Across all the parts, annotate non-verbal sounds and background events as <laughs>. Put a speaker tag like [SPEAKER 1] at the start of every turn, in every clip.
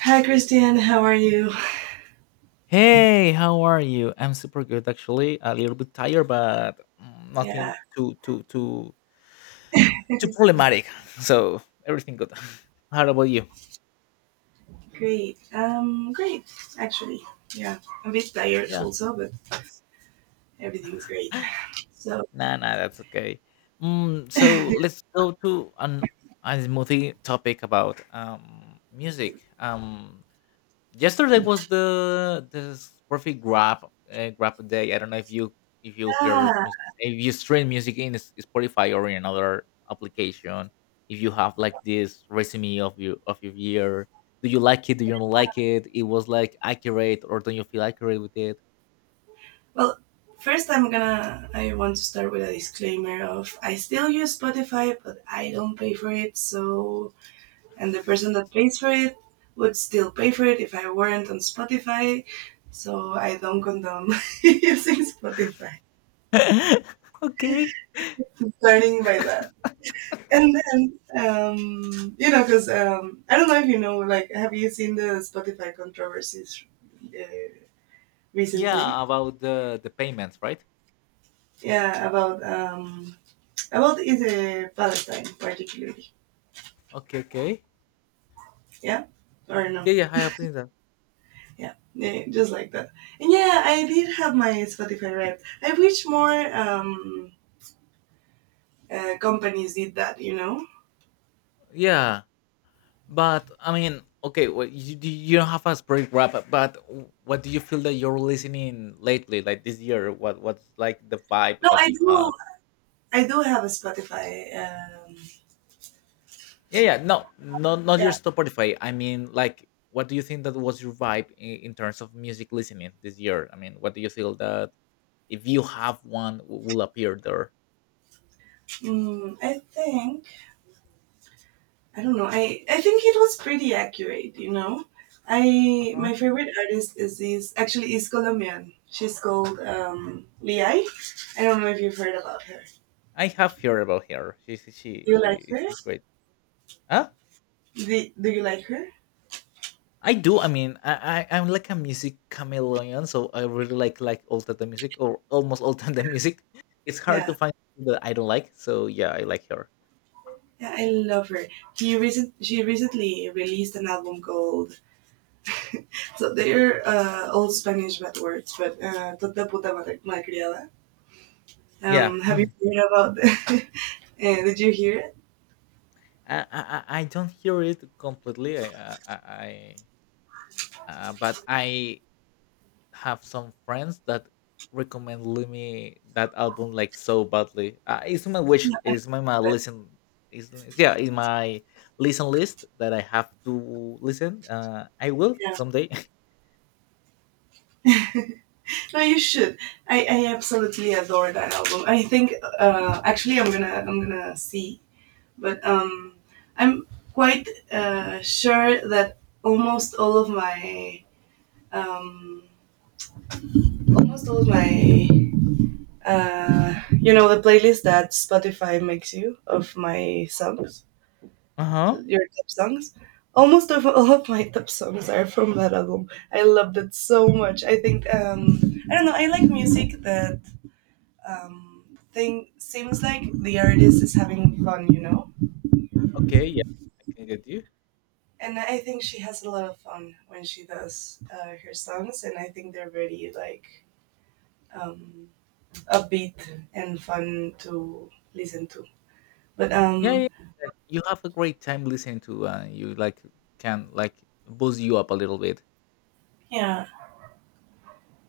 [SPEAKER 1] Hi, Christian. How are you?
[SPEAKER 2] Hey, how are you? I'm super good, actually. A little bit tired, but
[SPEAKER 1] Yeah,
[SPEAKER 2] nothing too problematic. <laughs> So everything good. <laughs> How about you?
[SPEAKER 1] great. Great, actually. Yeah, a bit tired
[SPEAKER 2] Yeah.
[SPEAKER 1] also, but everything is great.
[SPEAKER 2] <laughs>
[SPEAKER 1] So,
[SPEAKER 2] Nah, nah, that's okay. So let's go to an a smoothie topic about music. Yesterday was the perfect grab day. I don't know if you if you hear
[SPEAKER 1] yeah.
[SPEAKER 2] mus- if you stream music in Spotify or in another application. If you have like this resume of your year, do you like it? Do you not like it? It was like accurate, or don't you feel accurate with it?
[SPEAKER 1] Well, first, I'm gonna. I want to start with a disclaimer of I still use Spotify, but I don't pay for it. So, and the person that pays for it would still pay for it if I weren't on Spotify. So I don't condone <laughs> using Spotify.
[SPEAKER 2] <laughs> Okay.
[SPEAKER 1] Starting by that. And then, you know, because I don't know if you know, like, have you seen the Spotify controversies uh,
[SPEAKER 2] Yeah,
[SPEAKER 1] recently?
[SPEAKER 2] about the payments, right?
[SPEAKER 1] Yeah, about is Palestine particularly?
[SPEAKER 2] Okay, okay.
[SPEAKER 1] Yeah, or no?
[SPEAKER 2] Yeah, yeah, I have seen that.
[SPEAKER 1] Yeah, yeah, just like that. And yeah, I did have my Spotify Wrapped. I wish more companies did that. You know?
[SPEAKER 2] Yeah. But I mean, okay, well, you don't have a break wrap, but what do you feel that you're listening lately, like this year? What's like the vibe
[SPEAKER 1] No,
[SPEAKER 2] that
[SPEAKER 1] I
[SPEAKER 2] you
[SPEAKER 1] do.
[SPEAKER 2] have?
[SPEAKER 1] I do have a Spotify.
[SPEAKER 2] Yeah, yeah, no, not
[SPEAKER 1] Yeah,
[SPEAKER 2] your Spotify. I mean, like, what do you think that was your vibe in terms of music listening this year? I mean, what do you feel that if you have one will appear there?
[SPEAKER 1] I think. I don't know. I think it was pretty accurate. You know, I
[SPEAKER 2] Uh-huh.
[SPEAKER 1] my favorite artist is actually is Colombian. She's called Liai. I don't know if you've heard about her.
[SPEAKER 2] I have heard about her. She's
[SPEAKER 1] Do you like
[SPEAKER 2] she-
[SPEAKER 1] her?
[SPEAKER 2] she's great. Huh?
[SPEAKER 1] Do you like her?
[SPEAKER 2] I do. I mean, I'm like a music chameleon, so I really like all type of music or almost all <laughs> type of music. It's hard to
[SPEAKER 1] Yeah.
[SPEAKER 2] find something that I don't like. So yeah, I like her.
[SPEAKER 1] Yeah, I love her. She recently released an album called they're old Spanish bad words, but "Tota puta malcriada."
[SPEAKER 2] Yeah,
[SPEAKER 1] Have you heard about? <laughs> uh, did you hear it?
[SPEAKER 2] I don't hear it completely. I, I I- but I have some friends that recommend me that album like so badly. It's my wish.
[SPEAKER 1] Yeah,
[SPEAKER 2] It's my
[SPEAKER 1] but-
[SPEAKER 2] listen. Is Yeah, in my listen list that I have to listen. I will someday. <laughs>
[SPEAKER 1] yeah. <laughs> No, you should. I absolutely adore that album. I think actually I'm gonna see, but I'm quite sure that almost all of my um, almost all of my you know the playlist that Spotify makes you of my songs,
[SPEAKER 2] Uh huh.
[SPEAKER 1] your top songs. Almost of all of my top songs are from that album. I loved it so much. I think I don't know. I like music that um, thing seems like the artist is having fun, you know.
[SPEAKER 2] Okay, yeah, I can get you.
[SPEAKER 1] And I think she has a lot of fun when she does her songs, and I think they're very like um, upbeat and fun to listen to. But
[SPEAKER 2] Yeah, yeah, yeah. You have a great time listening to, you like can like boost you up a little bit.
[SPEAKER 1] yeah,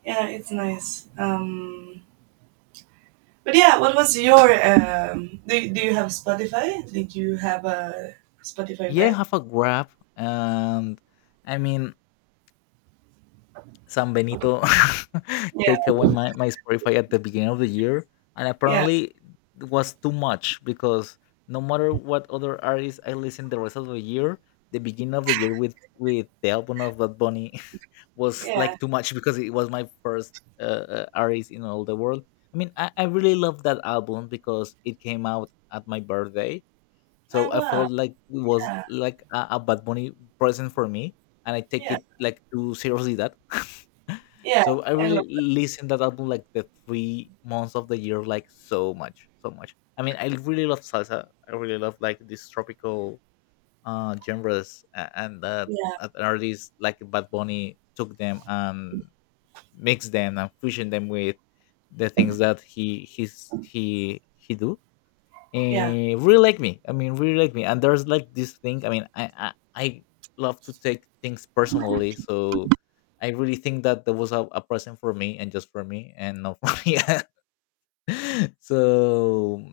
[SPEAKER 1] yeah, it's nice. But yeah, what was your? Do you have Spotify? Did you have a Spotify,
[SPEAKER 2] Yeah,
[SPEAKER 1] right?
[SPEAKER 2] have a grab, and I mean, San Benito <laughs>
[SPEAKER 1] Yeah,
[SPEAKER 2] take away my Spotify at the beginning of the year, and
[SPEAKER 1] yeah,
[SPEAKER 2] apparently it was too much because no matter what other artists I listen the rest of the year, the beginning of the year with the album of Bad Bunny <laughs> was
[SPEAKER 1] yeah.
[SPEAKER 2] like too much because it was my first artist in all the world. I mean, I really love that album because it came out at my birthday,
[SPEAKER 1] Ah,
[SPEAKER 2] so I
[SPEAKER 1] wow.
[SPEAKER 2] felt like it was
[SPEAKER 1] Yeah,
[SPEAKER 2] like a Bad Bunny present for me, and I take
[SPEAKER 1] yeah,
[SPEAKER 2] it like too seriously that. <laughs>
[SPEAKER 1] yeah.
[SPEAKER 2] So I
[SPEAKER 1] I love.
[SPEAKER 2] really listen that album like the 3 months of the year like so much, so much. I mean, I really love salsa. I really love like these tropical genres and
[SPEAKER 1] Yeah,
[SPEAKER 2] an artist like Bad Bunny took them and mixed them and fusion them with the things that he he's he do
[SPEAKER 1] yeah.
[SPEAKER 2] really like me. I mean, really like me. And there's like this thing. I mean, I love to take things personally, so I really think that there was a present for me and just for me and not for <laughs> me. So,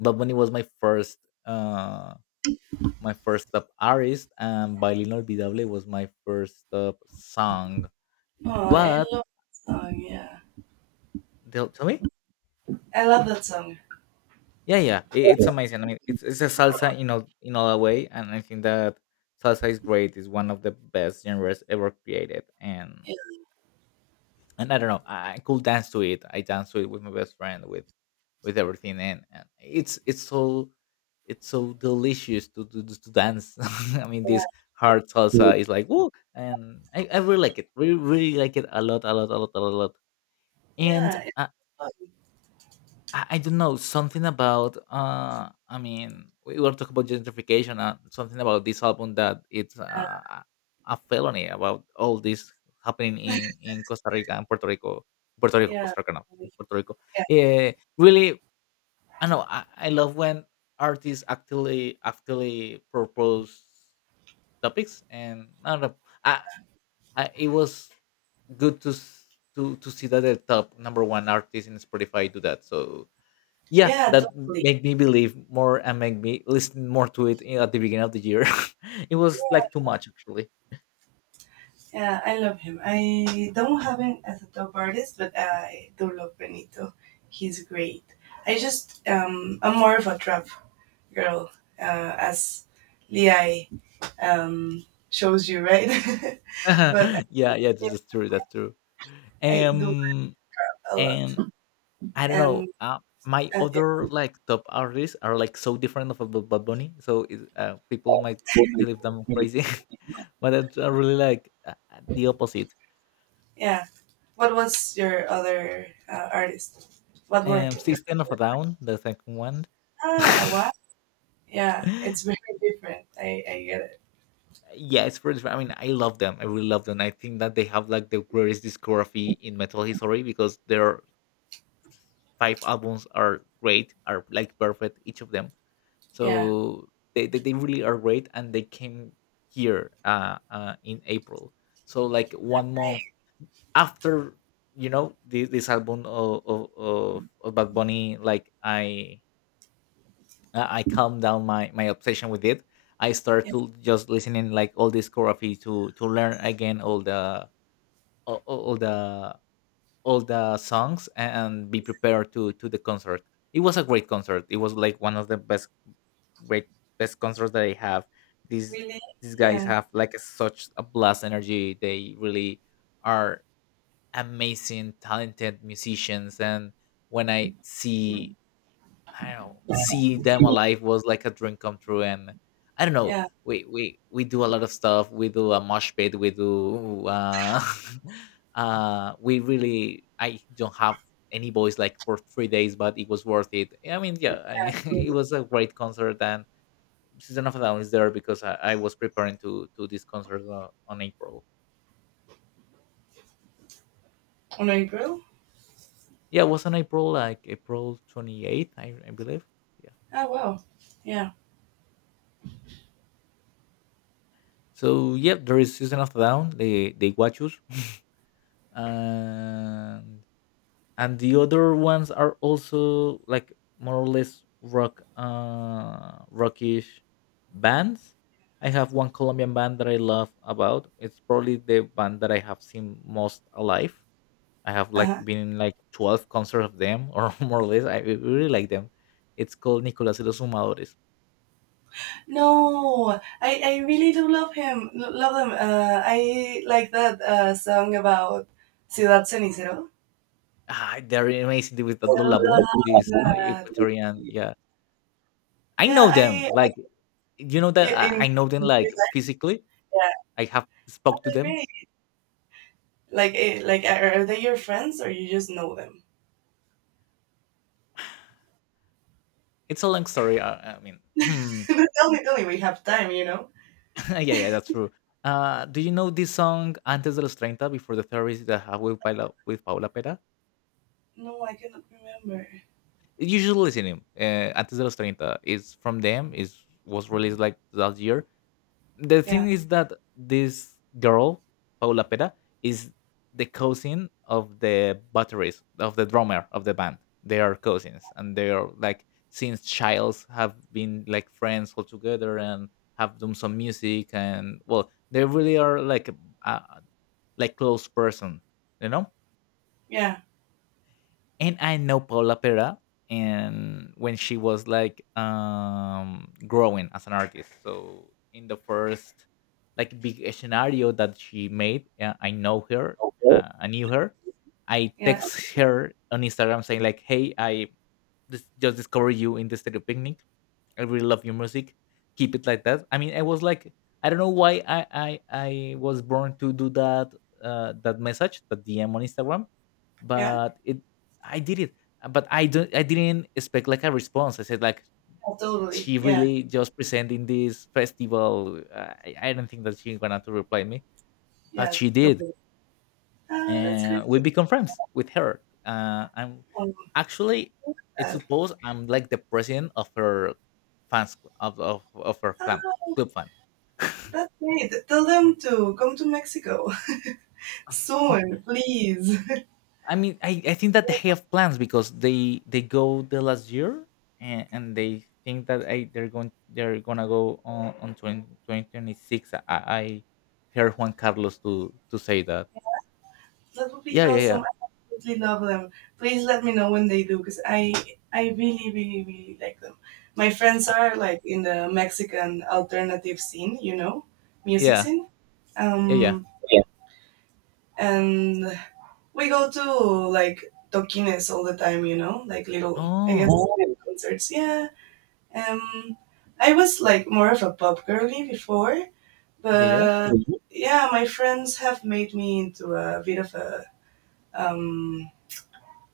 [SPEAKER 2] but when it was my first, uh, up artist, and Bailin Olvidable was my first song.
[SPEAKER 1] Oh, I
[SPEAKER 2] But
[SPEAKER 1] love that song. Yeah,
[SPEAKER 2] tell me.
[SPEAKER 1] I love that song.
[SPEAKER 2] Yeah, yeah, I it's amazing. I mean, it's a salsa in all a way, and I think that salsa is great. It's one of the best genres ever created, and I don't know, I could dance to it. I dance to it with my best friend, with everything, and it's so delicious to dance. <laughs> I mean, this
[SPEAKER 1] Yeah,
[SPEAKER 2] hard salsa is like woo, and I really like it. Really, really like it a lot, a lot, a lot, a lot. And
[SPEAKER 1] yeah, it's so fun,
[SPEAKER 2] I don't know something about. I mean, we were talking about gentrification. Something about this album that it's
[SPEAKER 1] yeah,
[SPEAKER 2] a felony about all this happening in Costa Rica and Puerto Rico, Puerto Rico,
[SPEAKER 1] yeah,
[SPEAKER 2] Costa Rica, no, in Puerto Rico.
[SPEAKER 1] yeah,
[SPEAKER 2] Uh, Really, I know. I love when artists actually propose topics, and I don't know. I, I It was good to s- to see that the top number one artist in Spotify do that. So yeah,
[SPEAKER 1] yeah,
[SPEAKER 2] that
[SPEAKER 1] totally.
[SPEAKER 2] made me believe more and make me listen more to it at the beginning of the year. <laughs> It was like too much, actually.
[SPEAKER 1] Yeah, I love him. I don't have him as a top artist, but I do love Benito. He's great. I just I'm more of a trap girl, as Lei um shows you, right? <laughs> but
[SPEAKER 2] <laughs> Yeah, yeah,
[SPEAKER 1] yeah,
[SPEAKER 2] that's true, that's true.
[SPEAKER 1] I do
[SPEAKER 2] um
[SPEAKER 1] a lot,
[SPEAKER 2] and I don't
[SPEAKER 1] and
[SPEAKER 2] know. My
[SPEAKER 1] uh,
[SPEAKER 2] other like top artists are like so different of a Bad Bunny, so people might believe them
[SPEAKER 1] yeah.
[SPEAKER 2] crazy, <laughs> but it's really like the opposite.
[SPEAKER 1] Yeah. What was your other artist? What were your
[SPEAKER 2] System of a Down, the second one.
[SPEAKER 1] ah what? Yeah, it's
[SPEAKER 2] <laughs>
[SPEAKER 1] very different. I get it.
[SPEAKER 2] Yes, for instance, I mean, I love them. I really love them. I think that they have like the greatest discography in metal history because their five albums are great, are like perfect, each of them.
[SPEAKER 1] Yeah.
[SPEAKER 2] So they really are great, and they came here in April. So, like one month
[SPEAKER 1] Right.
[SPEAKER 2] after, this album of Bad Bunny, like I calm down my obsession with it. I start
[SPEAKER 1] Yeah.
[SPEAKER 2] to just listening like all discography to learn again all, all all the all the songs and be prepared to the concert. It was a great concert. It was like one of the great best concerts that I have. These
[SPEAKER 1] Really?
[SPEAKER 2] these guys
[SPEAKER 1] Yeah.
[SPEAKER 2] have like such a blast energy. They really are amazing, talented musicians. And when I see I don't know, see them alive was like a dream come true. And I don't know,
[SPEAKER 1] Yeah.
[SPEAKER 2] we do a lot of stuff. We do a mosh pit. We do <laughs> we really I don't have any voice like for 3 days, but it was worth it. I mean, yeah, I, <laughs> it was a great concert, and Season of a Down is there because I was preparing to this concert on April.
[SPEAKER 1] On April?
[SPEAKER 2] Yeah, it was on April like April 28th, I believe. Yeah.
[SPEAKER 1] Oh wow. Yeah.
[SPEAKER 2] So yeah, there is Season of a Down. They watch us. <laughs> and and the other ones are also like more or less rock rockish bands. I have one Colombian band that I love about. It's probably the band that I have seen most alive. I have like
[SPEAKER 1] Uh-huh.
[SPEAKER 2] been in like 12 concerts of them, or <laughs> more or less. I really like them. It's called Nicolas y los Fumadores.
[SPEAKER 1] No, I really do love him. Love them. I like that song about Ciudad Cenicero.
[SPEAKER 2] Ah, they're amazing with the
[SPEAKER 1] I
[SPEAKER 2] lulabun,
[SPEAKER 1] love
[SPEAKER 2] this
[SPEAKER 1] that.
[SPEAKER 2] Equatorian, yeah. I
[SPEAKER 1] Yeah,
[SPEAKER 2] know them
[SPEAKER 1] I
[SPEAKER 2] like, you know
[SPEAKER 1] you,
[SPEAKER 2] that
[SPEAKER 1] in
[SPEAKER 2] I know them
[SPEAKER 1] your
[SPEAKER 2] like
[SPEAKER 1] life,
[SPEAKER 2] physically.
[SPEAKER 1] yeah.
[SPEAKER 2] I have spoke to
[SPEAKER 1] Oh,
[SPEAKER 2] them.
[SPEAKER 1] great. Like, eh, like are they your friends or you just know them?
[SPEAKER 2] It's a long story. I mean,
[SPEAKER 1] <laughs>
[SPEAKER 2] <clears throat>
[SPEAKER 1] tell me, tell me. We have time, you know.
[SPEAKER 2] yeah, yeah, that's true. Do you know this song "Antes de los 30" before the therapist that I have with Paula Pera?
[SPEAKER 1] No, I cannot remember.
[SPEAKER 2] You should listen him. "Antes de los 30" is from them. Is Was released like that year. The thing
[SPEAKER 1] Yeah,
[SPEAKER 2] is that this girl Paula Pera is the cousin of the batteries of the drummer of the band. They are cousins, and they are like since childs have been like friends all together and have done some music, and well, they really are like a like close person, you know.
[SPEAKER 1] yeah,
[SPEAKER 2] And I know Paula Pera, and when she was like growing as an artist. So in the first like big scenario that she made, I know her,
[SPEAKER 1] Okay.
[SPEAKER 2] I knew her. I
[SPEAKER 1] Yeah,
[SPEAKER 2] text her on Instagram saying like, "Hey, I just discovered you in the Stereo Picnic. I really love your music. Keep it like that." I mean, I was like, I don't know why I was born to do that, that message, that DM on Instagram,
[SPEAKER 1] yeah.
[SPEAKER 2] but it I did it. But I didn't expect like a response. I said like,
[SPEAKER 1] Oh, totally.
[SPEAKER 2] she
[SPEAKER 1] Yeah,
[SPEAKER 2] really just presenting this festival. I don't think that she's gonna to reply me, but
[SPEAKER 1] yeah,
[SPEAKER 2] she did.
[SPEAKER 1] totally. Ah, that's great.
[SPEAKER 2] And we become friends with her. I'm
[SPEAKER 1] Oh,
[SPEAKER 2] actually it's
[SPEAKER 1] that.
[SPEAKER 2] supposed I'm like the president of her fans of her club
[SPEAKER 1] Ah,
[SPEAKER 2] club fan. <laughs>
[SPEAKER 1] that's great. Tell them to come to Mexico <laughs> soon, please.
[SPEAKER 2] I mean, I think that they have plans because they go the last year, and they think that they're going they're gonna go on twenty six. I heard Juan Carlos to say that.
[SPEAKER 1] That would be
[SPEAKER 2] Yeah, yeah,
[SPEAKER 1] awesome.
[SPEAKER 2] yeah,
[SPEAKER 1] I absolutely love them. Please let me know when they do because I really really really like them. My friends
[SPEAKER 2] I-
[SPEAKER 1] are like in the Mexican alternative scene, you know, music
[SPEAKER 2] yeah,
[SPEAKER 1] scene.
[SPEAKER 2] yeah, yeah.
[SPEAKER 1] Yeah. And we go to like toquines all the time, you know, like little I guess
[SPEAKER 2] Oh,
[SPEAKER 1] Oh, little concerts. Yeah. Um, I was like more of a pop girly before,
[SPEAKER 2] yeah, yeah.
[SPEAKER 1] but mhm. Yeah, my friends have made me into a bit of a um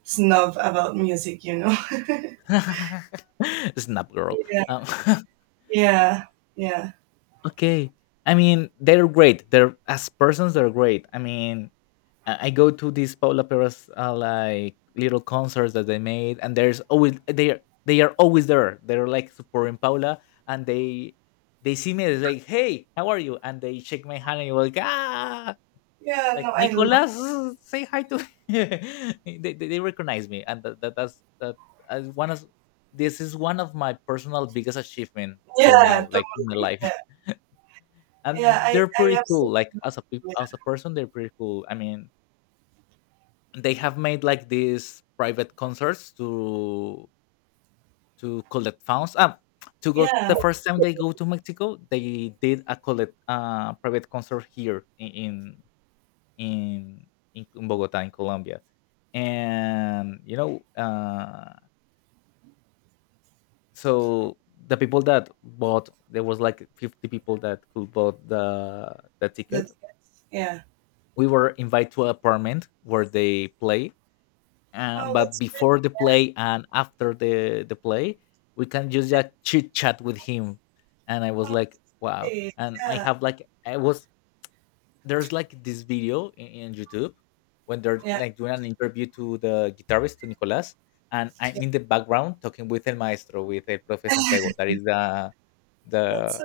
[SPEAKER 1] snob about music, you know. <laughs>
[SPEAKER 2] <laughs> Snap girl.
[SPEAKER 1] yeah,
[SPEAKER 2] Um, <laughs>
[SPEAKER 1] yeah, yeah,
[SPEAKER 2] okay. I mean, they're great. They're as persons, they're great. I mean, I go to these Paula Perez like little concerts that they made, and there's always they are always there. They're like supporting Paula, and they see me. It's like, hey, how are you? And they shake my hand, and you're like, ah,
[SPEAKER 1] yeah. No,
[SPEAKER 2] like
[SPEAKER 1] I love.
[SPEAKER 2] Nicolas, say hi to me. <laughs> They recognize me, and that, that that's that as one of this is one of my personal biggest achievement till
[SPEAKER 1] Yeah,
[SPEAKER 2] now, like in my
[SPEAKER 1] totally.
[SPEAKER 2] life.
[SPEAKER 1] Yeah,
[SPEAKER 2] <laughs> And
[SPEAKER 1] yeah.
[SPEAKER 2] they're
[SPEAKER 1] I
[SPEAKER 2] pretty cool. Like
[SPEAKER 1] absolutely.
[SPEAKER 2] as a person, they're pretty cool. I mean, they have made like these private concerts to collect funds. To go
[SPEAKER 1] Yeah,
[SPEAKER 2] the first time they go to Mexico, they did a collect private concert here in in Bogota in Colombia, and you know, so the people that bought, there was like 50 people that could bought the ticket.
[SPEAKER 1] that's yeah.
[SPEAKER 2] We were invited to an apartment where they play,
[SPEAKER 1] Oh,
[SPEAKER 2] but
[SPEAKER 1] that's
[SPEAKER 2] before
[SPEAKER 1] great.
[SPEAKER 2] the play and after the play, we can just chit chat with him, and I was like, wow.
[SPEAKER 1] Okay.
[SPEAKER 2] And I
[SPEAKER 1] Yeah,
[SPEAKER 2] have like I was There's like this video in YouTube when they're
[SPEAKER 1] yeah.
[SPEAKER 2] like doing an interview to the guitarist to Nicolas, and I'm in the background talking with El Maestro with El Profe Santiago, that is the
[SPEAKER 1] That's
[SPEAKER 2] the
[SPEAKER 1] so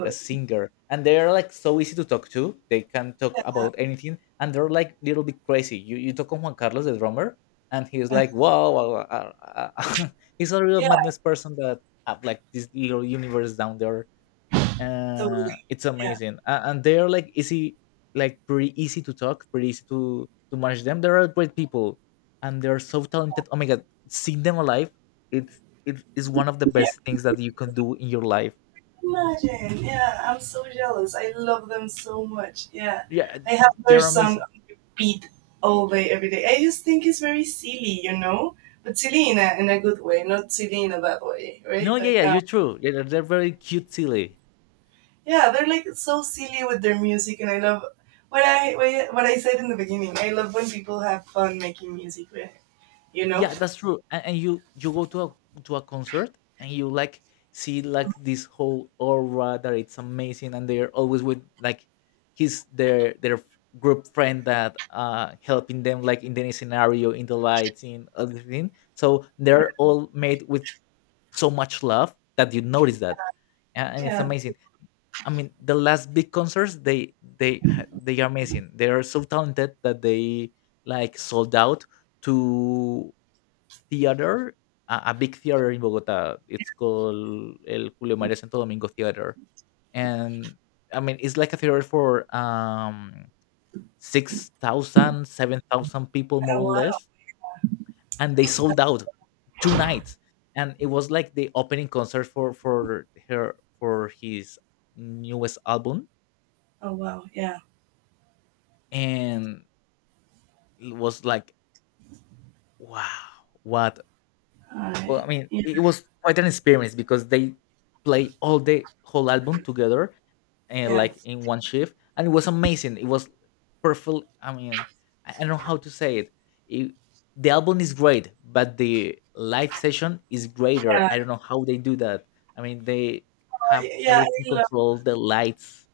[SPEAKER 2] the singer, and they're like so easy to talk to. They can talk
[SPEAKER 1] Yeah,
[SPEAKER 2] about anything, and they're like little bit crazy. You talk on Juan Carlos, the drummer, and he's
[SPEAKER 1] uh,
[SPEAKER 2] like, wow, wow, wow, <laughs> he's a real
[SPEAKER 1] yeah,
[SPEAKER 2] madness person that have like this little universe down there,
[SPEAKER 1] totally.
[SPEAKER 2] it's
[SPEAKER 1] Yeah,
[SPEAKER 2] amazing, and they are like easy, like pretty easy to talk, pretty easy to manage them. They are great people, and they're so talented. Oh my god, seeing them alive, it's it is one of the
[SPEAKER 1] yeah.
[SPEAKER 2] best things that you can do in your life.
[SPEAKER 1] Imagine. Yeah, I'm so jealous. I love them so much. Yeah,
[SPEAKER 2] Yeah,
[SPEAKER 1] I have their
[SPEAKER 2] they're
[SPEAKER 1] song
[SPEAKER 2] amazing.
[SPEAKER 1] beat all day every day. I just think it's very silly, you know, but silly in a good way, not silly in a bad way,
[SPEAKER 2] No,
[SPEAKER 1] right?
[SPEAKER 2] yeah,
[SPEAKER 1] Like,
[SPEAKER 2] yeah, you're true, yeah, they're very cute silly.
[SPEAKER 1] yeah, they're like so silly with their music, and I love what I said in the beginning. I love when people have fun making music, with you know.
[SPEAKER 2] Yeah, that's true. And you go to a concert and you like see like this whole aura that it's amazing, and they're always with like his their group friend that helping them like in any scenario, in the lights, in everything. So
[SPEAKER 1] Yeah,
[SPEAKER 2] they're all made with so much love that you notice that, and it's
[SPEAKER 1] yeah.
[SPEAKER 2] amazing. I mean, the last big concerts they are amazing. They are so talented that they like sold out to theater, a big theater in Bogota. It's called El Julio María Santo Domingo Theater, and I mean it's like a theater for 6,000 people more
[SPEAKER 1] Oh
[SPEAKER 2] or
[SPEAKER 1] wow.
[SPEAKER 2] less, and they sold out two nights, and it was like the opening concert for his newest album,
[SPEAKER 1] Oh wow. Yeah.
[SPEAKER 2] and it was like wow, what. Well,
[SPEAKER 1] I
[SPEAKER 2] I mean, it
[SPEAKER 1] yeah.
[SPEAKER 2] was quite an experience because they play all the whole album together and
[SPEAKER 1] Yeah.
[SPEAKER 2] like in one shift, and it was amazing. It was perfect. I mean, I don't know how to say it. it. The album is great, but the live session is greater.
[SPEAKER 1] Yeah.
[SPEAKER 2] I don't know how they do that. I mean, they have
[SPEAKER 1] I, yeah. I
[SPEAKER 2] everything
[SPEAKER 1] love.
[SPEAKER 2] controlled, the lights,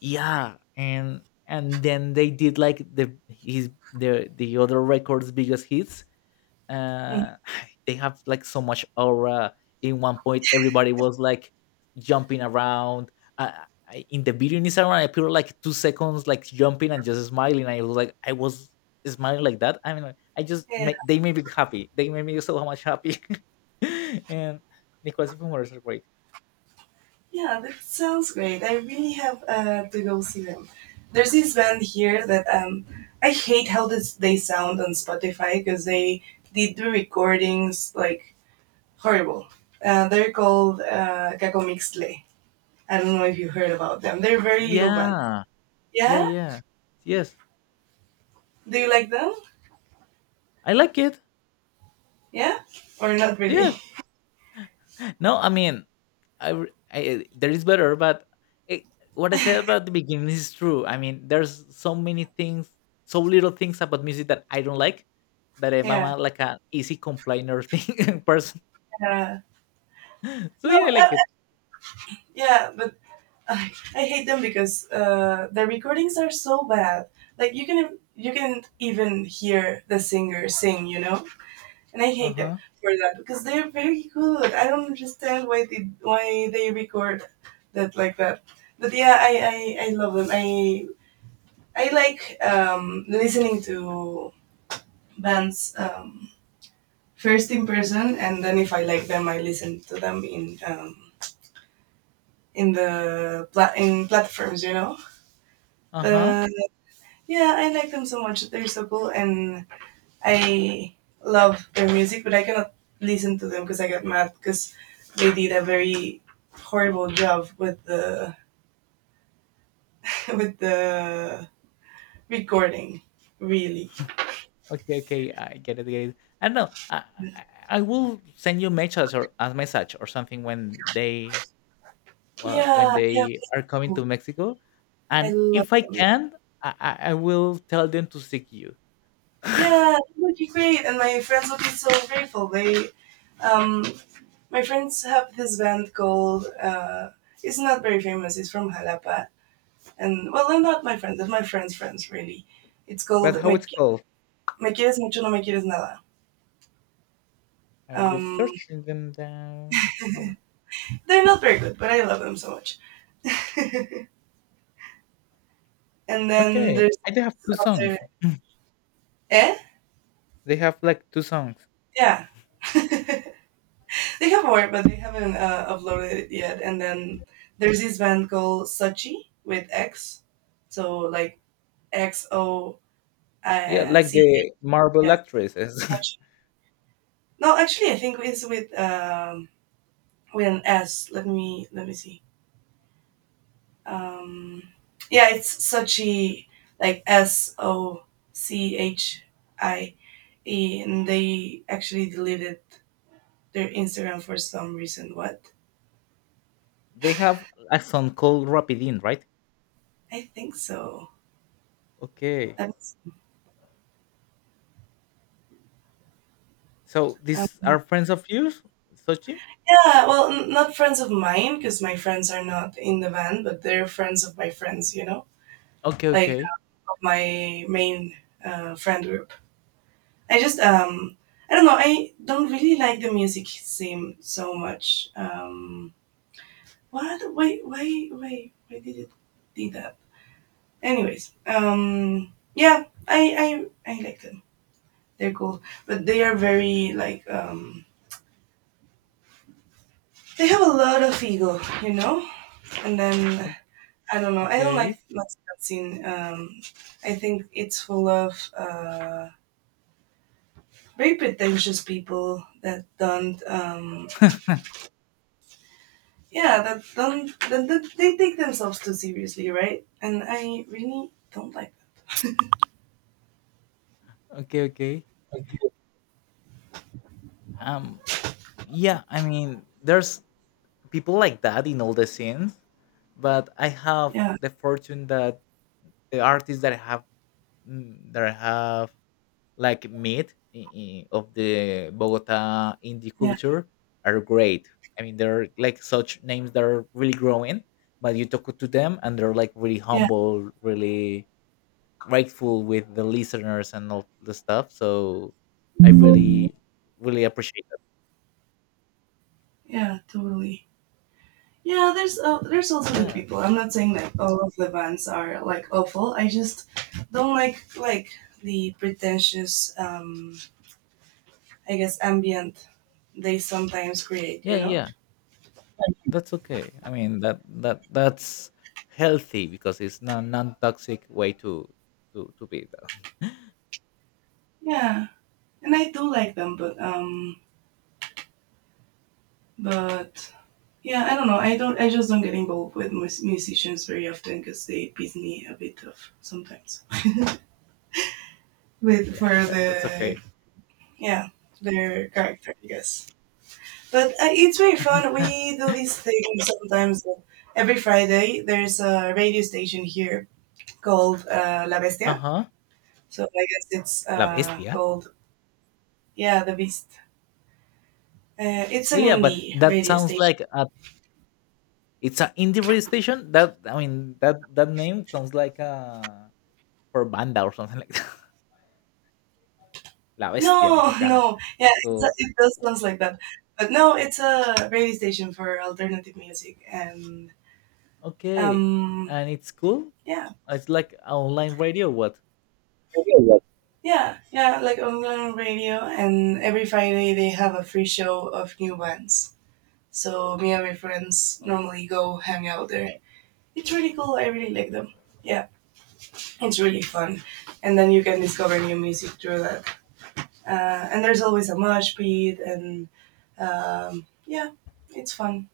[SPEAKER 2] yeah, and then they did like the his the other records biggest hits,
[SPEAKER 1] Mhm.
[SPEAKER 2] uh, <sighs> they have like so much aura. In one point, everybody was like jumping around. Uh, in the video in Instagram, I appeared like 2 seconds, like jumping and just smiling. I was like, I was smiling like that. I mean, like, I just
[SPEAKER 1] Yeah.
[SPEAKER 2] they made me happy. They made me <laughs> so much happy. <laughs> And Nicolas Fumor is great.
[SPEAKER 1] Yeah, that sounds great. I really have to go see them. There's this band here that I hate how this, they sound on Spotify because they did the recordings like horrible. They're called Cacomixtle. I don't know if you heard about them. They're a very little band.
[SPEAKER 2] Yeah, yeah,
[SPEAKER 1] Yeah?
[SPEAKER 2] yeah. Yes,
[SPEAKER 1] Do you like them?
[SPEAKER 2] I like it.
[SPEAKER 1] Yeah? Or not really?
[SPEAKER 2] Yes.
[SPEAKER 1] <laughs>
[SPEAKER 2] No, I mean, I, r- I- eh, there is better, but it, what I said about the beginning is true. I mean, there's so many things, so little things about music that I don't like, that I'm
[SPEAKER 1] Yeah.
[SPEAKER 2] a, like an easy complainer thing <laughs> person.
[SPEAKER 1] Uh,
[SPEAKER 2] <laughs> So
[SPEAKER 1] no,
[SPEAKER 2] yeah, I
[SPEAKER 1] uh, uh,
[SPEAKER 2] like it.
[SPEAKER 1] yeah, but I hate them because the recordings are so bad. Like you can even hear the singer sing, you know. And I
[SPEAKER 2] Uh
[SPEAKER 1] hate them
[SPEAKER 2] huh.
[SPEAKER 1] for that because they're very good. I don't understand why they record that like that. But yeah, I love them. I like listening to bands first in person, and then if I like them, I listen to them in in platforms, you know.
[SPEAKER 2] Uh huh.
[SPEAKER 1] But Yeah, I like them so much. They're so cool, and I love their music, but I cannot listen to them because I got mad because they did a very horrible job with the <laughs> with the recording. Really,
[SPEAKER 2] Okay. Okay. I get it. Get it. I know. I I will send you message or a message or something when they, well,
[SPEAKER 1] yeah,
[SPEAKER 2] when
[SPEAKER 1] yeah.
[SPEAKER 2] they
[SPEAKER 1] Please
[SPEAKER 2] are coming
[SPEAKER 1] do.
[SPEAKER 2] to Mexico,
[SPEAKER 1] I
[SPEAKER 2] and
[SPEAKER 1] love
[SPEAKER 2] if I
[SPEAKER 1] them. Yeah,
[SPEAKER 2] can, I will tell them to seek you.
[SPEAKER 1] yeah
[SPEAKER 2] <laughs>
[SPEAKER 1] it would be great, and my friends would be so grateful. They, um, my friends have this band called. It's not very famous. It's from Jalapa. And well, they're not my friends. They're my friends' friends, really. It's called
[SPEAKER 2] But how it's called?
[SPEAKER 1] Me Quieres Mucho, No Me Quieres Nada.
[SPEAKER 2] I will
[SPEAKER 1] Um,
[SPEAKER 2] search them down, like.
[SPEAKER 1] they're not very good, but I love them so much. <laughs> and then
[SPEAKER 2] Okay,
[SPEAKER 1] there's
[SPEAKER 2] I do have two
[SPEAKER 1] other
[SPEAKER 2] songs.
[SPEAKER 1] eh
[SPEAKER 2] They have like two songs.
[SPEAKER 1] yeah. <laughs> They have more, but they haven't uploaded it yet. And then there's this band called Sochi with X, so like X O
[SPEAKER 2] Yeah, like
[SPEAKER 1] C.
[SPEAKER 2] the Marvel
[SPEAKER 1] Yeah,
[SPEAKER 2] actresses.
[SPEAKER 1] Sochi. No, actually, I think it's with an S. Let me see. um yeah, it's Sochi, like S O C H I E, and they actually deleted their Instagram for some reason. What
[SPEAKER 2] <laughs> They have a song called Rapidin, right?
[SPEAKER 1] I think so.
[SPEAKER 2] Okay.
[SPEAKER 1] That's-
[SPEAKER 2] So
[SPEAKER 1] um,
[SPEAKER 2] these are friends of yours, Sochi?
[SPEAKER 1] yeah, well not friends of mine because my friends are not in the band, but they're friends of my friends, you know,
[SPEAKER 2] Okay,
[SPEAKER 1] like
[SPEAKER 2] okay,
[SPEAKER 1] of my main friend group. i just um I don't know. I don't really like the music scene so much. What? Why? Why? Why? Why did it do that? Anyways, yeah, I like them. They're cool, but they are very like they have a lot of ego, you know. And then
[SPEAKER 2] o-
[SPEAKER 1] I don't know. I don't like
[SPEAKER 2] okay,
[SPEAKER 1] Max Scene. I think it's full of very pretentious people that don't that they take themselves too seriously, right? And I really don't like that.
[SPEAKER 2] okay, okay.
[SPEAKER 1] Okay.
[SPEAKER 2] Um, yeah. I mean, there's people like that in all the scenes, but I have
[SPEAKER 1] Yeah,
[SPEAKER 2] the fortune that the artists that I have mm, that I have like meat of the Bogota indie
[SPEAKER 1] yeah,
[SPEAKER 2] culture are great. I mean, they're like such names that are really growing, but you talk to them and they're like really
[SPEAKER 1] yeah.
[SPEAKER 2] humble, really grateful with the listeners and all the stuff. So I really, really appreciate that.
[SPEAKER 1] Yeah, totally. Yeah, there's also good
[SPEAKER 2] Yeah,
[SPEAKER 1] people. I'm not saying that all of the bands are like awful. I just don't like the pretentious, I guess, ambient they sometimes create. You
[SPEAKER 2] yeah,
[SPEAKER 1] know?
[SPEAKER 2] yeah. That's okay. I mean, that's healthy because it's not non-toxic way to be. Though. <laughs>
[SPEAKER 1] Yeah, and I do like them, but but yeah, I don't know. I just don't get involved with musicians very often because they piss me a bit off sometimes. <laughs> with for
[SPEAKER 2] Yeah, that's
[SPEAKER 1] the
[SPEAKER 2] okay.
[SPEAKER 1] yeah their character, I guess. But it's very fun. We
[SPEAKER 2] <laughs>
[SPEAKER 1] do this thing sometimes. Every Friday, there's a radio station here called La
[SPEAKER 2] Uh
[SPEAKER 1] Bestia.
[SPEAKER 2] huh.
[SPEAKER 1] So I guess it's
[SPEAKER 2] La bestia.
[SPEAKER 1] called, yeah, The Beast. It's
[SPEAKER 2] Yeah,
[SPEAKER 1] an
[SPEAKER 2] yeah, but
[SPEAKER 1] indie
[SPEAKER 2] that
[SPEAKER 1] radio
[SPEAKER 2] sounds
[SPEAKER 1] station.
[SPEAKER 2] like a, it's an indie radio station. That, I mean that that name sounds like a for banda or something like that. <laughs> La Bestia
[SPEAKER 1] No, <laughs>
[SPEAKER 2] Mexicana.
[SPEAKER 1] no. Yeah, it's a,
[SPEAKER 2] So
[SPEAKER 1] it does sounds like that. But no, it's a radio station for alternative music. And
[SPEAKER 2] okay,
[SPEAKER 1] um,
[SPEAKER 2] and it's cool.
[SPEAKER 1] yeah,
[SPEAKER 2] It's like a online radio. What?
[SPEAKER 1] yeah, yeah, like online radio. And every Friday, they have a free show of new bands. So me and my friends
[SPEAKER 2] Uh,
[SPEAKER 1] normally go hang out there. It's really cool. I really like them. Yeah, it's really fun, and then you can discover new music through that. And there's always a mosh pit, and yeah, it's fun.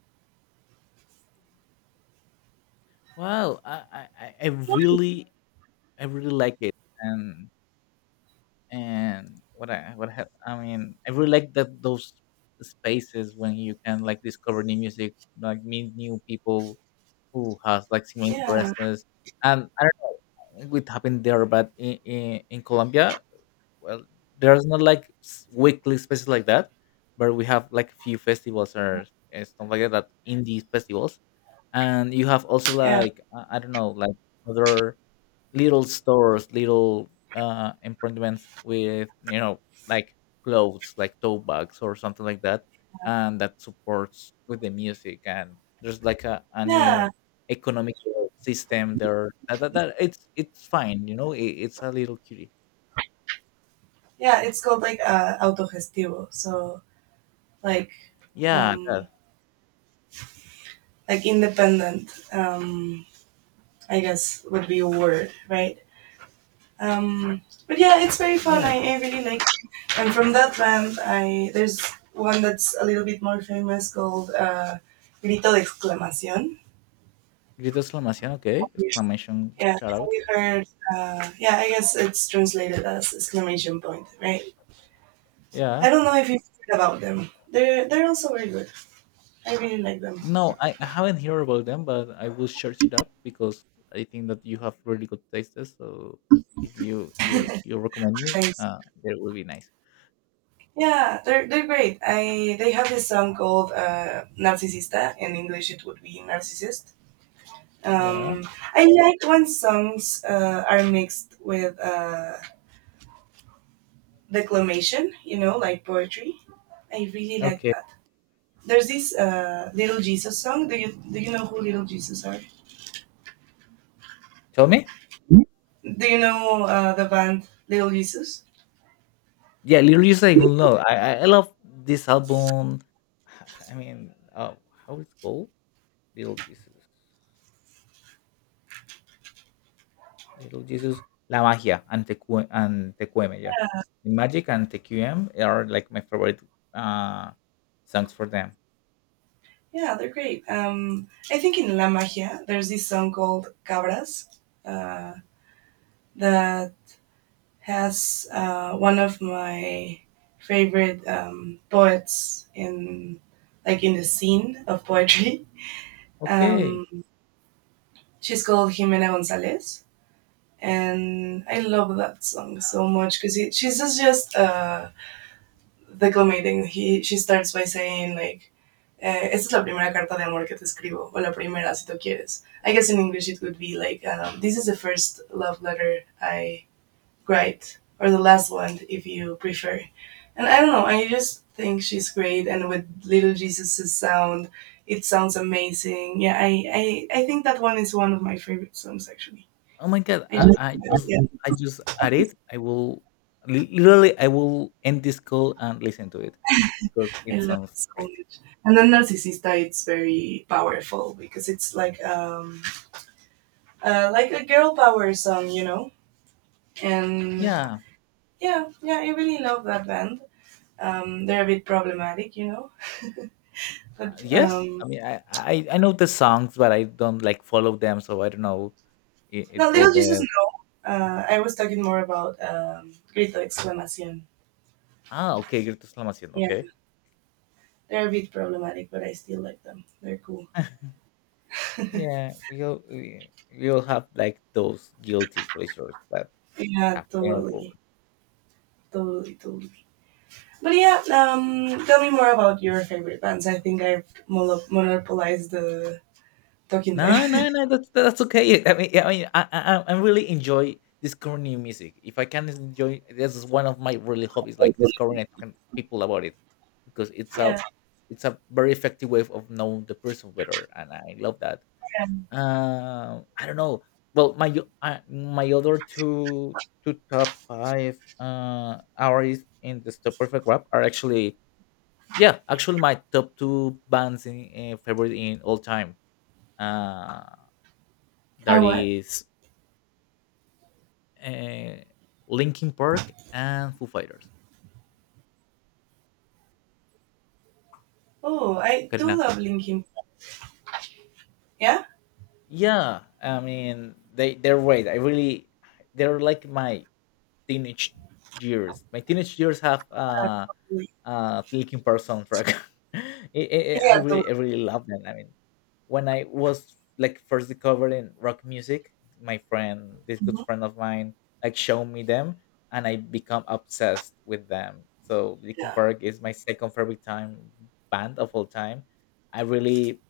[SPEAKER 2] Wow, I really, I really like it. And and I mean I really like that those spaces when you can like discover new music, like meet new people who has like similar
[SPEAKER 1] Yeah,
[SPEAKER 2] interests, and I don't know with happened there, but in in Colombia, well, there's not like s- weekly spaces like that, but we have like a few festivals or stuff like that, that indie festivals, and you have also
[SPEAKER 1] yeah,
[SPEAKER 2] like I don't know, like other little stores, little appointments with you know, like clothes, like tote bags or something like that, and that supports with the music. And there's like a
[SPEAKER 1] yeah,
[SPEAKER 2] new economic system there. That, it's fine, you know. It, it's a little cutie.
[SPEAKER 1] yeah. It's called like autogestivo, so like
[SPEAKER 2] Yeah,
[SPEAKER 1] um,
[SPEAKER 2] that
[SPEAKER 1] like independent. I guess would be a word, right? Um, but yeah, it's very fun.
[SPEAKER 2] yeah.
[SPEAKER 1] I really like it. And from that band, I there's one that's a little bit more famous called Grito de Exclamación.
[SPEAKER 2] Grito exclamación, okay. Exclamation
[SPEAKER 1] Yeah,
[SPEAKER 2] shout
[SPEAKER 1] have
[SPEAKER 2] out.
[SPEAKER 1] you heard? Yeah, I guess it's translated as exclamation point, right? I
[SPEAKER 2] Yeah.
[SPEAKER 1] don't know if you've heard about them. They're also very good. I really like them.
[SPEAKER 2] No, I haven't heard about them, but I will search it up because I think that you have really good tastes. So if you you recommend me,
[SPEAKER 1] Thanks.
[SPEAKER 2] that will be nice.
[SPEAKER 1] Yeah, they're great. I they have this song called Narcisista. In English, it would be Narcissist.
[SPEAKER 2] Yeah.
[SPEAKER 1] Um, I like when songs are mixed with declamation, like poetry. I really like
[SPEAKER 2] Okay.
[SPEAKER 1] that. There's this Little Jesus song. Do you know who Little Jesus are?
[SPEAKER 2] Tell me.
[SPEAKER 1] Do you know the band Little Jesus?
[SPEAKER 2] Yeah, Little Uzi, I will
[SPEAKER 1] Yes.
[SPEAKER 2] know. I love this album. <laughs> I mean, how it's called? Little Jesus. Little Jesus. La Magia and Tecu and Tecueme. Yeah, Magic and Tecuem are like my favorite uh songs for them.
[SPEAKER 1] Yeah, they're great. I think in La Magia, there's this song called Cabras uh, that has one of my favorite poets in like in the scene of poetry.
[SPEAKER 2] Okay.
[SPEAKER 1] Um, she's called Jimena Gonzalez, and I love that song so much because she's just declamating. He she starts by saying like. Esta es la primera carta de amor que te escribo, o la primera si tú quieres. I guess in English it would be like, this is the first love letter I great, or the last one if you prefer. And I don't know, I just think she's great, and with Little Jesus' sound, it sounds amazing. Yeah, I think that one is one of my favorite songs actually.
[SPEAKER 2] Oh my god,
[SPEAKER 1] I
[SPEAKER 2] I
[SPEAKER 1] just
[SPEAKER 2] I
[SPEAKER 1] love
[SPEAKER 2] just,
[SPEAKER 1] it.
[SPEAKER 2] I just add
[SPEAKER 1] Yeah,
[SPEAKER 2] it. I will literally I will end this call and listen to it because
[SPEAKER 1] I
[SPEAKER 2] it
[SPEAKER 1] love it
[SPEAKER 2] sounds
[SPEAKER 1] so
[SPEAKER 2] great.
[SPEAKER 1] much. And then Narcissista, it's very powerful because it's like a girl power song, you know. And
[SPEAKER 2] Yeah.
[SPEAKER 1] yeah, yeah, I really love that band. They're a bit problematic, you know, <laughs> but
[SPEAKER 2] Yes. I mean, I know the songs, but I don't like follow them, so I don't know it, it
[SPEAKER 1] No,
[SPEAKER 2] all
[SPEAKER 1] Little Jesus,
[SPEAKER 2] the.
[SPEAKER 1] no. I was talking more about Grito Exclamación.
[SPEAKER 2] Ah, okay, guilty exclamación.
[SPEAKER 1] Yeah,
[SPEAKER 2] Okay.
[SPEAKER 1] they're a bit problematic, but I still like them. They're cool.
[SPEAKER 2] <laughs>
[SPEAKER 1] <laughs>
[SPEAKER 2] Yeah, we all have like those guilty pleasures that
[SPEAKER 1] Yeah,
[SPEAKER 2] have their own.
[SPEAKER 1] totally. Totally, totally. But yeah, tell me more about your favorite bands. I think I've monopolized the talking time.
[SPEAKER 2] No, no, no. That's okay. I mean, I really enjoy discovering new music. If I can enjoy, this is one of my really hobbies, like discovering and
[SPEAKER 1] <laughs>
[SPEAKER 2] talking to people about it, because it's
[SPEAKER 1] Yeah.
[SPEAKER 2] a, it's a very effective way of knowing the person better, and I love that.
[SPEAKER 1] Yeah.
[SPEAKER 2] I don't know. Well, my my other two, two top five artists in the Stop Perfect Rap are actually, yeah, actually my top two bands in favorite in all time. Uh,
[SPEAKER 1] I
[SPEAKER 2] that
[SPEAKER 1] what?
[SPEAKER 2] is uh, Linkin Park and Foo Fighters.
[SPEAKER 1] Oh, I do
[SPEAKER 2] Karina.
[SPEAKER 1] love Linkin. Yeah?
[SPEAKER 2] Yeah, I mean they they're great. I really, they're like my teenage years. My teenage years have
[SPEAKER 1] Totally.
[SPEAKER 2] Linkin Park soundtrack. <laughs> It,
[SPEAKER 1] Yeah, totally.
[SPEAKER 2] I really love them. I mean, when I was like first discovering rock music, my friend, this good
[SPEAKER 1] Mhm.
[SPEAKER 2] friend of mine, like showed me them, and I become obsessed with them. So Linkin
[SPEAKER 1] Yeah.
[SPEAKER 2] Park is my second favorite time band of all time. I really,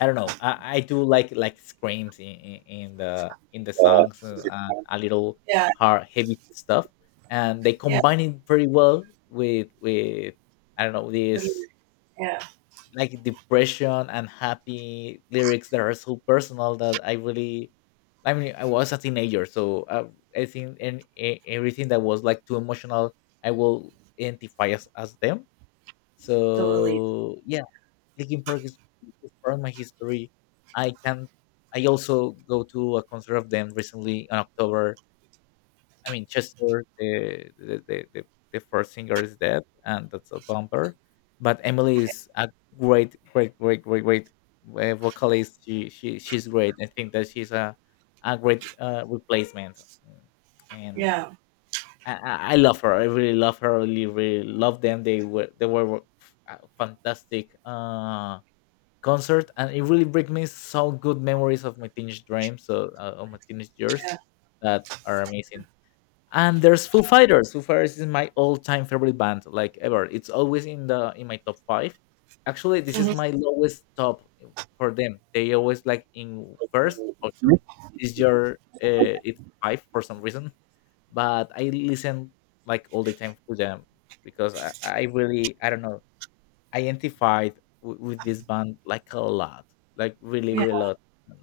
[SPEAKER 2] I don't know. I do like screams in the songs and a little
[SPEAKER 1] Yeah,
[SPEAKER 2] hard heavy stuff, and they
[SPEAKER 1] yeah,
[SPEAKER 2] combine it very well with, I don't know,
[SPEAKER 1] the-
[SPEAKER 2] this
[SPEAKER 1] lyrics, yeah,
[SPEAKER 2] like depression and happy lyrics that are so personal that I really. I mean, I was a teenager, so I think and everything that was like too emotional, I will identify as them.
[SPEAKER 1] totally.
[SPEAKER 2] So yeah, Linkin Park is part of my history. I can. I also go to a concert of them recently in October. I mean, Chester, the first singer is dead, and that's a bumper. But Emily is a great, great, great, great, great vocalist. She's great. I think that she's a great replacement. Mm. And
[SPEAKER 1] Yeah.
[SPEAKER 2] I love her. I really love her. Really, really love them. They were fantastic. Concert, and it really brings me so good memories of my teenage dreams, so of my teenage years
[SPEAKER 1] Yeah.
[SPEAKER 2] that are amazing. And there's Foo Fighters. Foo Fighters is my all-time favorite band, like ever. It's always in the in my top five. Actually, this is
[SPEAKER 1] Hmm?
[SPEAKER 2] my lowest top for them. They always like in first or
[SPEAKER 1] Hmm?
[SPEAKER 2] two. This year, it's five for some reason, but I listen like all the time to them because I really I don't know identified with this band like a lot, like really,
[SPEAKER 1] Yeah.
[SPEAKER 2] really a lot. Um,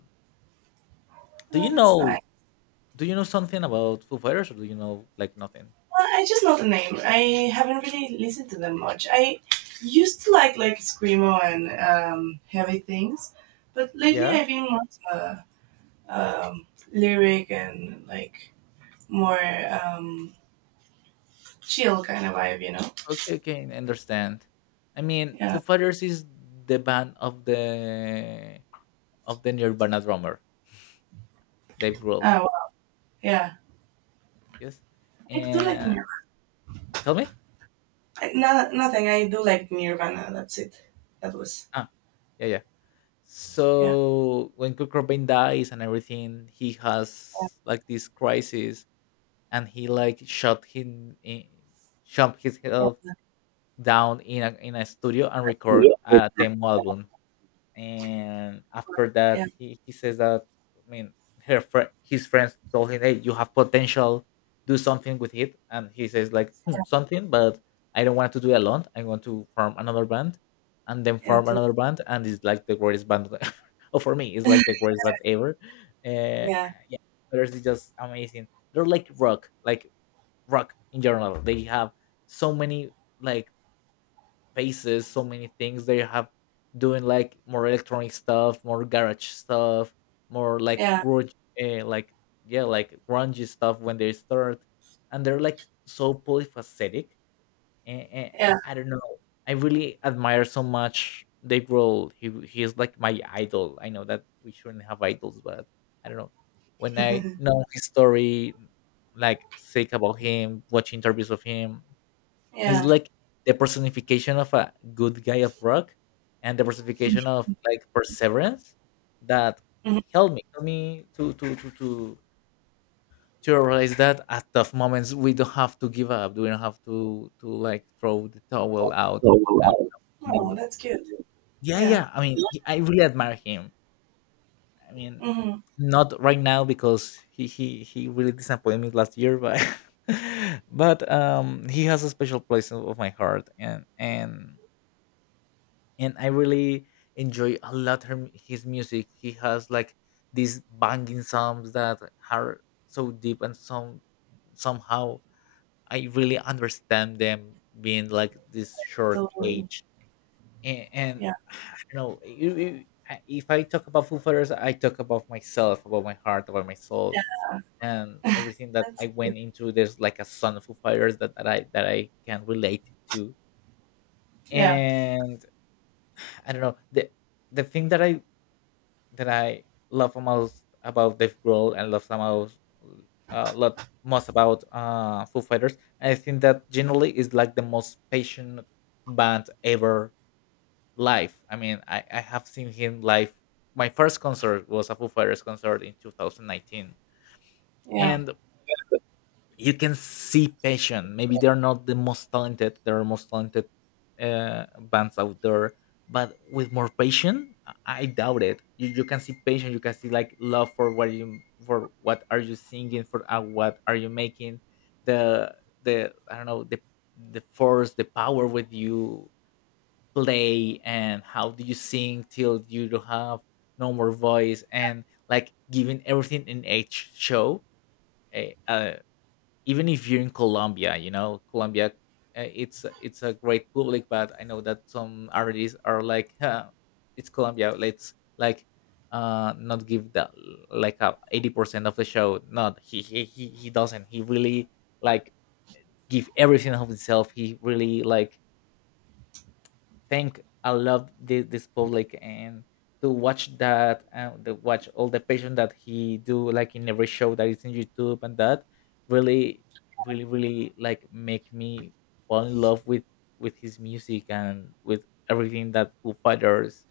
[SPEAKER 2] Do
[SPEAKER 1] Oh,
[SPEAKER 2] you
[SPEAKER 1] that's
[SPEAKER 2] know?
[SPEAKER 1] nice.
[SPEAKER 2] Do you know something about Foo Fighters, or do you know like nothing?
[SPEAKER 1] Well, I just know the name. I haven't really listened to them much. I used to like screamo and heavy things, but lately
[SPEAKER 2] Yeah.
[SPEAKER 1] I've been more uh, um, lyric and like more um, chill kind of vibe. You know?
[SPEAKER 2] Okay. Okay. I understand. I mean, Foo
[SPEAKER 1] Yeah.
[SPEAKER 2] Fighters is the band of the Nirvana drummer, Dave Grohl.
[SPEAKER 1] Ah, well, yeah.
[SPEAKER 2] Yes.
[SPEAKER 1] I do like
[SPEAKER 2] And
[SPEAKER 1] Nirvana.
[SPEAKER 2] tell me.
[SPEAKER 1] No, nothing. I do like Nirvana. That's it. That was
[SPEAKER 2] Ah. Yeah. Yeah.
[SPEAKER 1] yeah.
[SPEAKER 2] So when Kurt Cobain dies and everything, he
[SPEAKER 1] Yeah.
[SPEAKER 2] has like this crisis and he like shot
[SPEAKER 1] Yeah.
[SPEAKER 2] himself down in a studio and record a demo album. And after
[SPEAKER 1] Yeah. Yeah.
[SPEAKER 2] that, he says that I mean her fri his friends told him, "Hey, you have potential. Do something with it." And he says like hmm, something, but I don't want to do it alone. I want to form another band, and then
[SPEAKER 1] Yeah.
[SPEAKER 2] form another band, and it's like the greatest band. <laughs> Oh, for me, it's like the greatest band ever. Uh,
[SPEAKER 1] Yeah.
[SPEAKER 2] yeah, there's just amazing they're like rock in general. They have so many like faces, so many things. They have doing like more electronic stuff, more garage stuff, more like
[SPEAKER 1] Yeah.
[SPEAKER 2] grunge, like yeah, like grungy stuff when they start, and they're like so polyphacetic and
[SPEAKER 1] Yeah.
[SPEAKER 2] I don't know. I really admire so much Dave Grohl. He is like my idol. I know that we shouldn't have idols, but I don't know.
[SPEAKER 1] <laughs>
[SPEAKER 2] When I
[SPEAKER 1] Mhm.
[SPEAKER 2] know his story, like sick about him, watch interviews of him, he's
[SPEAKER 1] Yeah.
[SPEAKER 2] like the personification of a good guy of rock, and the personification of like perseverance that
[SPEAKER 1] Mhm.
[SPEAKER 2] helped me to realize that at tough moments we don't have to give up. We don't have to like throw the towel out.
[SPEAKER 1] So,
[SPEAKER 2] And we have
[SPEAKER 1] Oh,
[SPEAKER 2] to-
[SPEAKER 1] that's cute.
[SPEAKER 2] yeah,
[SPEAKER 1] Yeah.
[SPEAKER 2] yeah. I mean, I really admire him. I mean,
[SPEAKER 1] hmm
[SPEAKER 2] not right now because he really disappointed me last year, but <laughs> but he has a special place of my heart, and I really enjoy a lot his music. He has like these banging songs that are so deep and somehow I really understand them being like this short
[SPEAKER 1] Totally.
[SPEAKER 2] age, and
[SPEAKER 1] Yeah.
[SPEAKER 2] <sighs> I don't know if I talk about Foo Fighters, I talk about myself, about my heart, about my soul, and
[SPEAKER 1] <laughs>
[SPEAKER 2] everything that
[SPEAKER 1] That's
[SPEAKER 2] I
[SPEAKER 1] good.
[SPEAKER 2] went into. There's like a son of Foo Fighters that I can relate to,
[SPEAKER 1] Yeah.
[SPEAKER 2] and I don't know the thing that I love most about Dave Grohl and love somehow a lot most about Foo Fighters. I think that generally is like the most patient band ever live. I mean, I have seen him live. My first concert was a Foo Fighters concert in 2019,
[SPEAKER 1] Yeah.
[SPEAKER 2] and
[SPEAKER 1] <laughs>
[SPEAKER 2] you can see passion. Maybe they're not the most talented, there are most talented bands out there, but with more passion, I doubt it. You can see passion, you can see like love for what you for what are you singing, for what are you making, the I don't know the force, the power with you play, and how do you sing till you don't have no more voice, and like giving everything in each show. Eh, uh, even if you're in Colombia, you know, Colombia, it's it's a great public, but I know that some artists are like, "Huh, it's Colombia, let's like not give the like a 80% of the show." Not he doesn't. He really like give everything of himself. He really like Thank I love this public and to watch that and to watch all the passion that he do like in every show that is in YouTube and that really really like make me fall in love with his music and with everything that Foo Fighters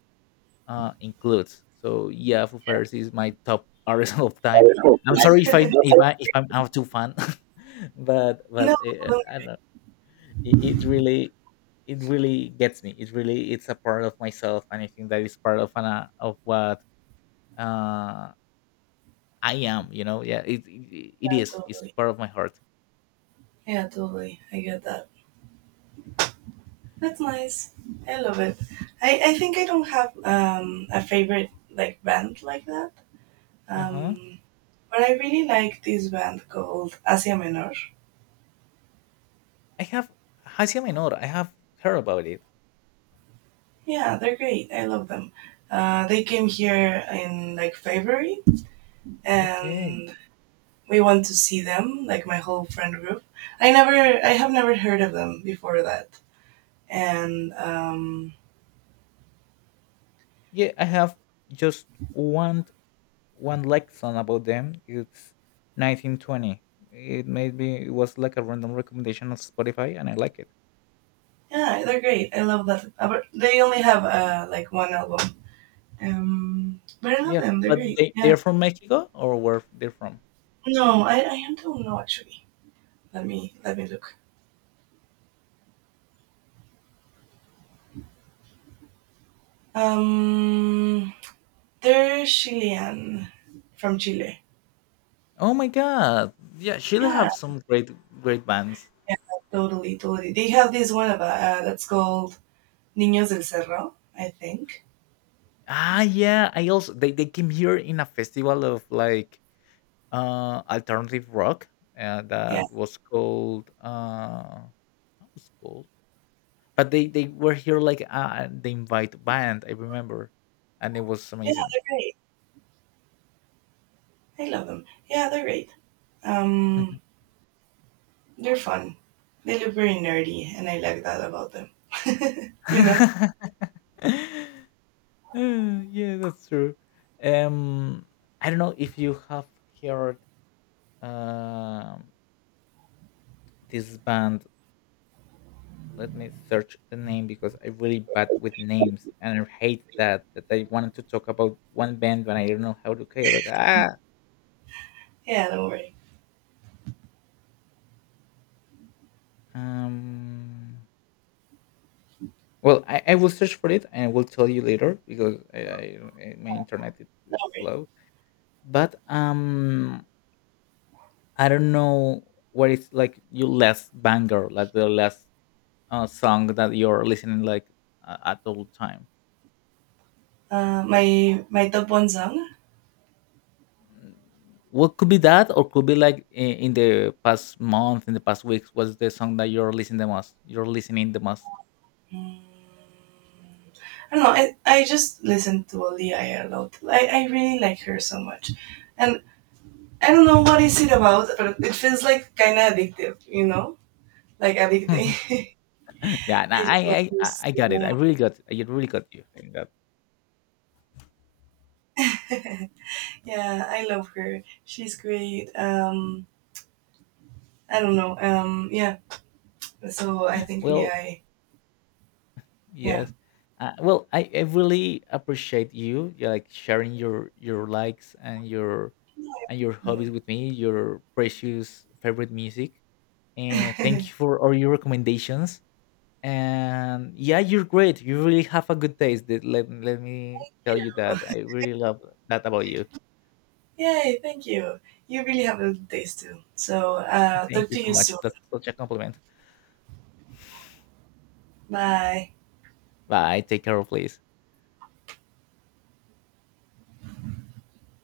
[SPEAKER 2] includes. So yeah, Foo Fighters is my top <laughs> artist of time. I'm
[SPEAKER 1] I
[SPEAKER 2] sorry if I if I if I'm out too fan, <laughs> but
[SPEAKER 1] No,
[SPEAKER 2] but uh, I don't it, it really gets me it really it's a part of myself, and I think that is part of an, of what uh I am, you know? Yeah,
[SPEAKER 1] yeah,
[SPEAKER 2] it's
[SPEAKER 1] totally.
[SPEAKER 2] part of my heart.
[SPEAKER 1] Yeah, totally. I get that. That's nice. I love it. I think I don't have a favorite like band like that.
[SPEAKER 2] uh-huh
[SPEAKER 1] Um, but I really like this band called Asia Menor.
[SPEAKER 2] I have hacia menor. I have heard about it.
[SPEAKER 1] Yeah, they're great. I love them. They came here in like February,
[SPEAKER 2] Okay.
[SPEAKER 1] and we went to see them, like my whole friend group. I have never heard of them before that, and
[SPEAKER 2] Yeah, I have just one lesson about them. It's 1920. It made me it was like a random recommendation on Spotify, and I like it.
[SPEAKER 1] yeah, they're great. I love that. But they only have like one album, but I love
[SPEAKER 2] Yeah,
[SPEAKER 1] them. They're
[SPEAKER 2] but
[SPEAKER 1] great. Yeah.
[SPEAKER 2] they're from Mexico, or where they're from?
[SPEAKER 1] No, I don't know actually. Let me look. Um, they're Chilean, from Chile.
[SPEAKER 2] Oh my god. Yeah, Chile
[SPEAKER 1] Yeah,
[SPEAKER 2] have some great great bands.
[SPEAKER 1] yeah, totally, totally. They have this one about, that's called Niños del Cerro, I think.
[SPEAKER 2] Ah, yeah, I also they came here in a festival of like alternative rock
[SPEAKER 1] Yeah,
[SPEAKER 2] that was called how was it called? But they were here like they invite band, I remember. And it was
[SPEAKER 1] yeah,
[SPEAKER 2] amazing.
[SPEAKER 1] they're great. I love them. Yeah, they're great.
[SPEAKER 2] Mhm.
[SPEAKER 1] Um, they're fun. They look very nerdy, and I like that about them. <laughs> You know?
[SPEAKER 2] <laughs> Yeah, that's true. Um, I don't know if you have heard um this band. Let me search the name because I'm really bad with names, and I hate that that I wanted to talk about one band, but I don't know how to call it. Like, ah,
[SPEAKER 1] Yeah, don't worry.
[SPEAKER 2] um, well, I will search for it and I will tell you later because my internet is
[SPEAKER 1] Don't
[SPEAKER 2] it's
[SPEAKER 1] worry.
[SPEAKER 2] slow. But I don't know what is like your last banger, like the last song that you're listening like at all time.
[SPEAKER 1] My my top one song.
[SPEAKER 2] What could be that, or could be like in the past month, in the past weeks? What's the song that you're listening the most
[SPEAKER 1] Mm, I don't know. I just listen to Ollie a lot. I really like her so much, and I don't know what is it about, but it feels like kind of addictive. You know, like addicting.
[SPEAKER 2] <laughs> Yeah,
[SPEAKER 1] <laughs> I
[SPEAKER 2] nah,
[SPEAKER 1] just love her
[SPEAKER 2] I got it.
[SPEAKER 1] so
[SPEAKER 2] I really got you in that.
[SPEAKER 1] much. <laughs> Yeah, I love her. She's great. I don't know. Yeah. So I think
[SPEAKER 2] Well,
[SPEAKER 1] Leah. Yeah.
[SPEAKER 2] yes. Uh, well, I really appreciate you, yeah, like sharing your likes and your hobbies
[SPEAKER 1] Um,
[SPEAKER 2] with me, your precious favorite music, and thank you
[SPEAKER 1] <laughs>
[SPEAKER 2] for all your recommendations. And yeah, you're great. You really have a good taste. Th- Let me tell you that. I really love that about you.
[SPEAKER 1] yay! Thank you. You really have a good days too. So
[SPEAKER 2] <laughs> Thank
[SPEAKER 1] talk
[SPEAKER 2] you
[SPEAKER 1] to
[SPEAKER 2] so
[SPEAKER 1] you
[SPEAKER 2] much.
[SPEAKER 1] soon.
[SPEAKER 2] That's such a compliment.
[SPEAKER 1] Bye.
[SPEAKER 2] Bye. Take care, please.